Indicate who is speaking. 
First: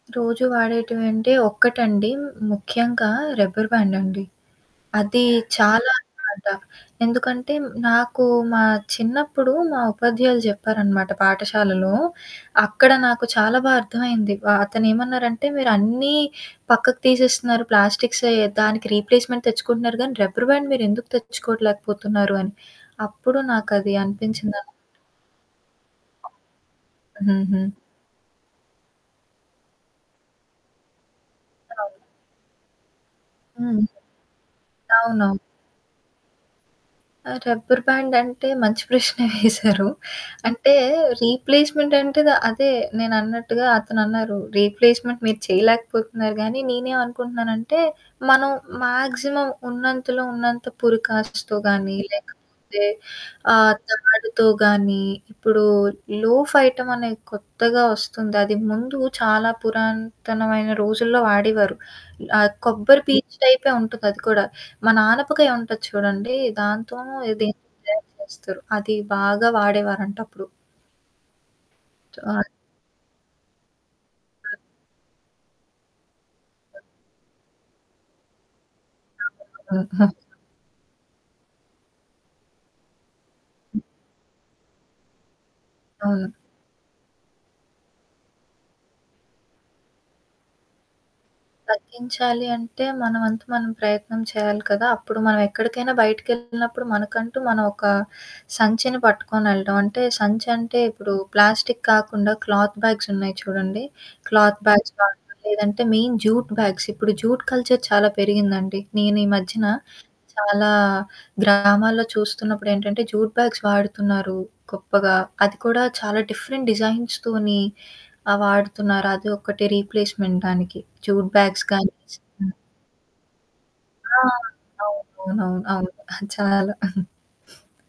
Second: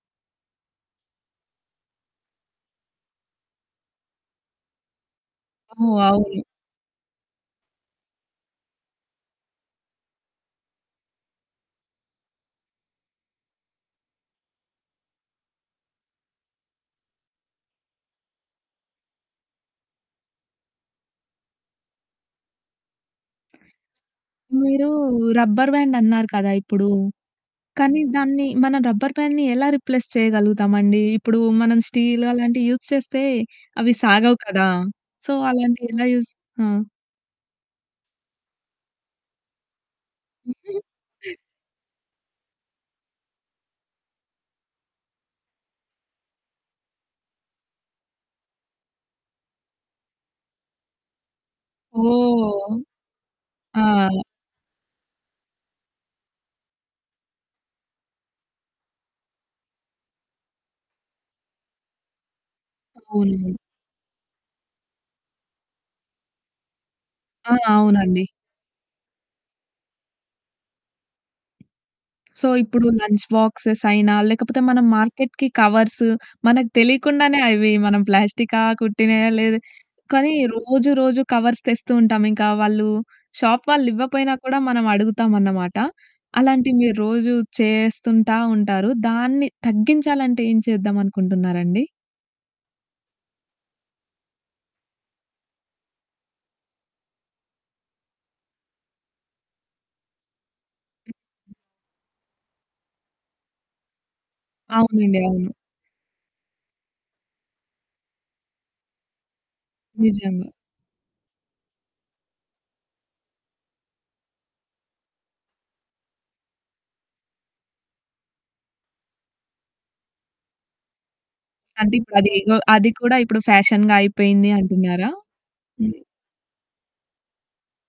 Speaker 1: రోజు వాడేటివంటే ఒక్కటండి. ముఖ్యంగా రబ్బర్ బ్యాండండి. అది చాలా
Speaker 2: హ్మ్. అవును.
Speaker 1: [unintelligible] ఎందుకంటే, నాకు మా చిన్నప్పుడు మా ఉపాధ్యాయులు చెప్పారనమాట పాఠశాలలో. అక్కడ నాకు చాలా బా అర్థమైంది. ఆహ్, అతనేమన్నారంటే, మీరన్నీ పక్కకు తీసేస్తున్నారు ప్లాస్టిక్సే దానికి రీప్లేస్మెంట్ తెచ్చుకుంటున్నారు కానీ, రబ్బర్ బ్యాండ్ మీరెందుకు తెచ్చుకోవట్లేకపోతున్నారు అని. అప్పుడు నాకది అనిపించిందన్న
Speaker 2: మీరు రబ్బర్ బ్యాండ్ అన్నారు కదా ఇప్పుడు.
Speaker 1: హుహు.
Speaker 2: కానీ దాన్ని మనం రబ్బర్ బ్యాండ్‌ని ఎలా రిప్లేస్ చేయగలుగుతామండి? ఇప్పుడు మనం
Speaker 1: ఆ!
Speaker 2: స్టీలు అలాంటివి యూజ్ చేస్తే
Speaker 1: హ్మ్.
Speaker 2: అవి సాగవు కదా! సో,
Speaker 1: అవునవును.
Speaker 2: అలాంటి ఎలా యూజ్ ఆ!
Speaker 1: ఆహ్, రబ్బర్ బ్యాండంటే మంచి ప్రశ్నే వేశారు. అంటే రీప్లేస్మెంటంటే, ద అదే నేనన్నట్టుగా అతనన్నారు. "రీప్లేస్మెంట్ మీరు చేయలేకపోతున్నారు గానీ, నేనేమనుకుంటున్నానంటే, మనం మాక్సిమం ఉన్నంతలో ఉన్నంత పురికాట్స్‌తో గానీ లేకపోతే
Speaker 2: ఓహ్!
Speaker 1: ఆహ్,
Speaker 2: ఆ!
Speaker 1: తాడుతో గానీ" ఇప్పుడు లోఫ్ ఐటమ్ అనేది కొత్తగా ఒస్తుంది. అది ముందు చాలా పురాతనమైన రోజుల్లో వాడేవారు. ఆహ్, కొబ్బరి పీచు
Speaker 2: అవును.
Speaker 1: టైపే ఉంటుందది కూడా. మన ఆనపకాయి ఉంటది చూడండి, దాంతోనో
Speaker 2: ఆ!
Speaker 1: దేంతోనో తయారు
Speaker 2: అవునండి.
Speaker 1: చేస్తరు. అది బాగా వాడేవారంటప్పుడు. ఆ!
Speaker 2: సో, ఇప్పుడు లంచ్ బాక్సెస్ అయినా,
Speaker 1: హ్మ్.
Speaker 2: లేకపోతే మనం మార్కెట్‌కి కవర్సు మనకు తెలియకుండానే అవి మనం ప్లాస్టికా, కుట్టినాయా లేదు కానీ
Speaker 1: [unintelligible]
Speaker 2: రోజు, రోజు కవర్స్ తెస్తూ ఉంటాం. ఇంకా వాళ్ళు షాప్ వాళ్ళు ఇవ్వపోయినా కూడా మనం అడుగుతామన్నమాట.
Speaker 1: అవును.
Speaker 2: అలాంటివి మీరు రోజు చేస్తుంటా ఉంటారు. దాన్ని తగ్గించాలంటే ఏం చేద్దంనుకుంటున్నారండి?
Speaker 1: తగ్గించాలి అంటే మన వంతు మనం ప్రయత్నం చేయాలి కదా! అప్పుడు మనం ఎక్కడికైనా బయటికిెళ్తునప్పుడు, మనకంటూ మనం ఒక సంచిని పట్టుకొని వెళ్ళడం. అంటే సంచంటే ఇప్పుడు
Speaker 2: హ్మ్.
Speaker 1: ప్లాస్టిక్ కాకుండా క్లాత్ బ్యాగ్స్ ఉన్నాయి చూడండి. క్లాత్ బ్యాగ్స్ గాని
Speaker 2: అవునండి. అవును.
Speaker 1: లేదంటే మెయిన్ జూట్ బ్యాగ్స్. ఇప్పుడు జూట్ కల్చర్ చాలా పెరిగిందండి. నేనీ మధ్యన
Speaker 2: నిజంగా.
Speaker 1: చాలా గ్రామాల్లో చూస్తున్నప్పుడేంటంటే, జూట్ బ్యాగ్స్ వాడుతున్నారు, గొప్పగా. అది కూడా చాలా డిఫరెంట్ డిజైన్స్‌తోని ఆహ్, వాడుతున్నారు. అది ఒకటి రీప్లేస్మెంట్ దానికి. జూట్ బ్యాగ్స్ గాని
Speaker 2: అంటిప్పుడది
Speaker 1: హ్మ్.
Speaker 2: ఇగో అది కూడా ఇప్పుడు ఫ్యాషన్‌గా
Speaker 1: ఆ!
Speaker 2: అయిపోయింది అంటున్నారా?
Speaker 1: అవునవును. అవును.
Speaker 2: హ్మ్.
Speaker 1: అది చాలా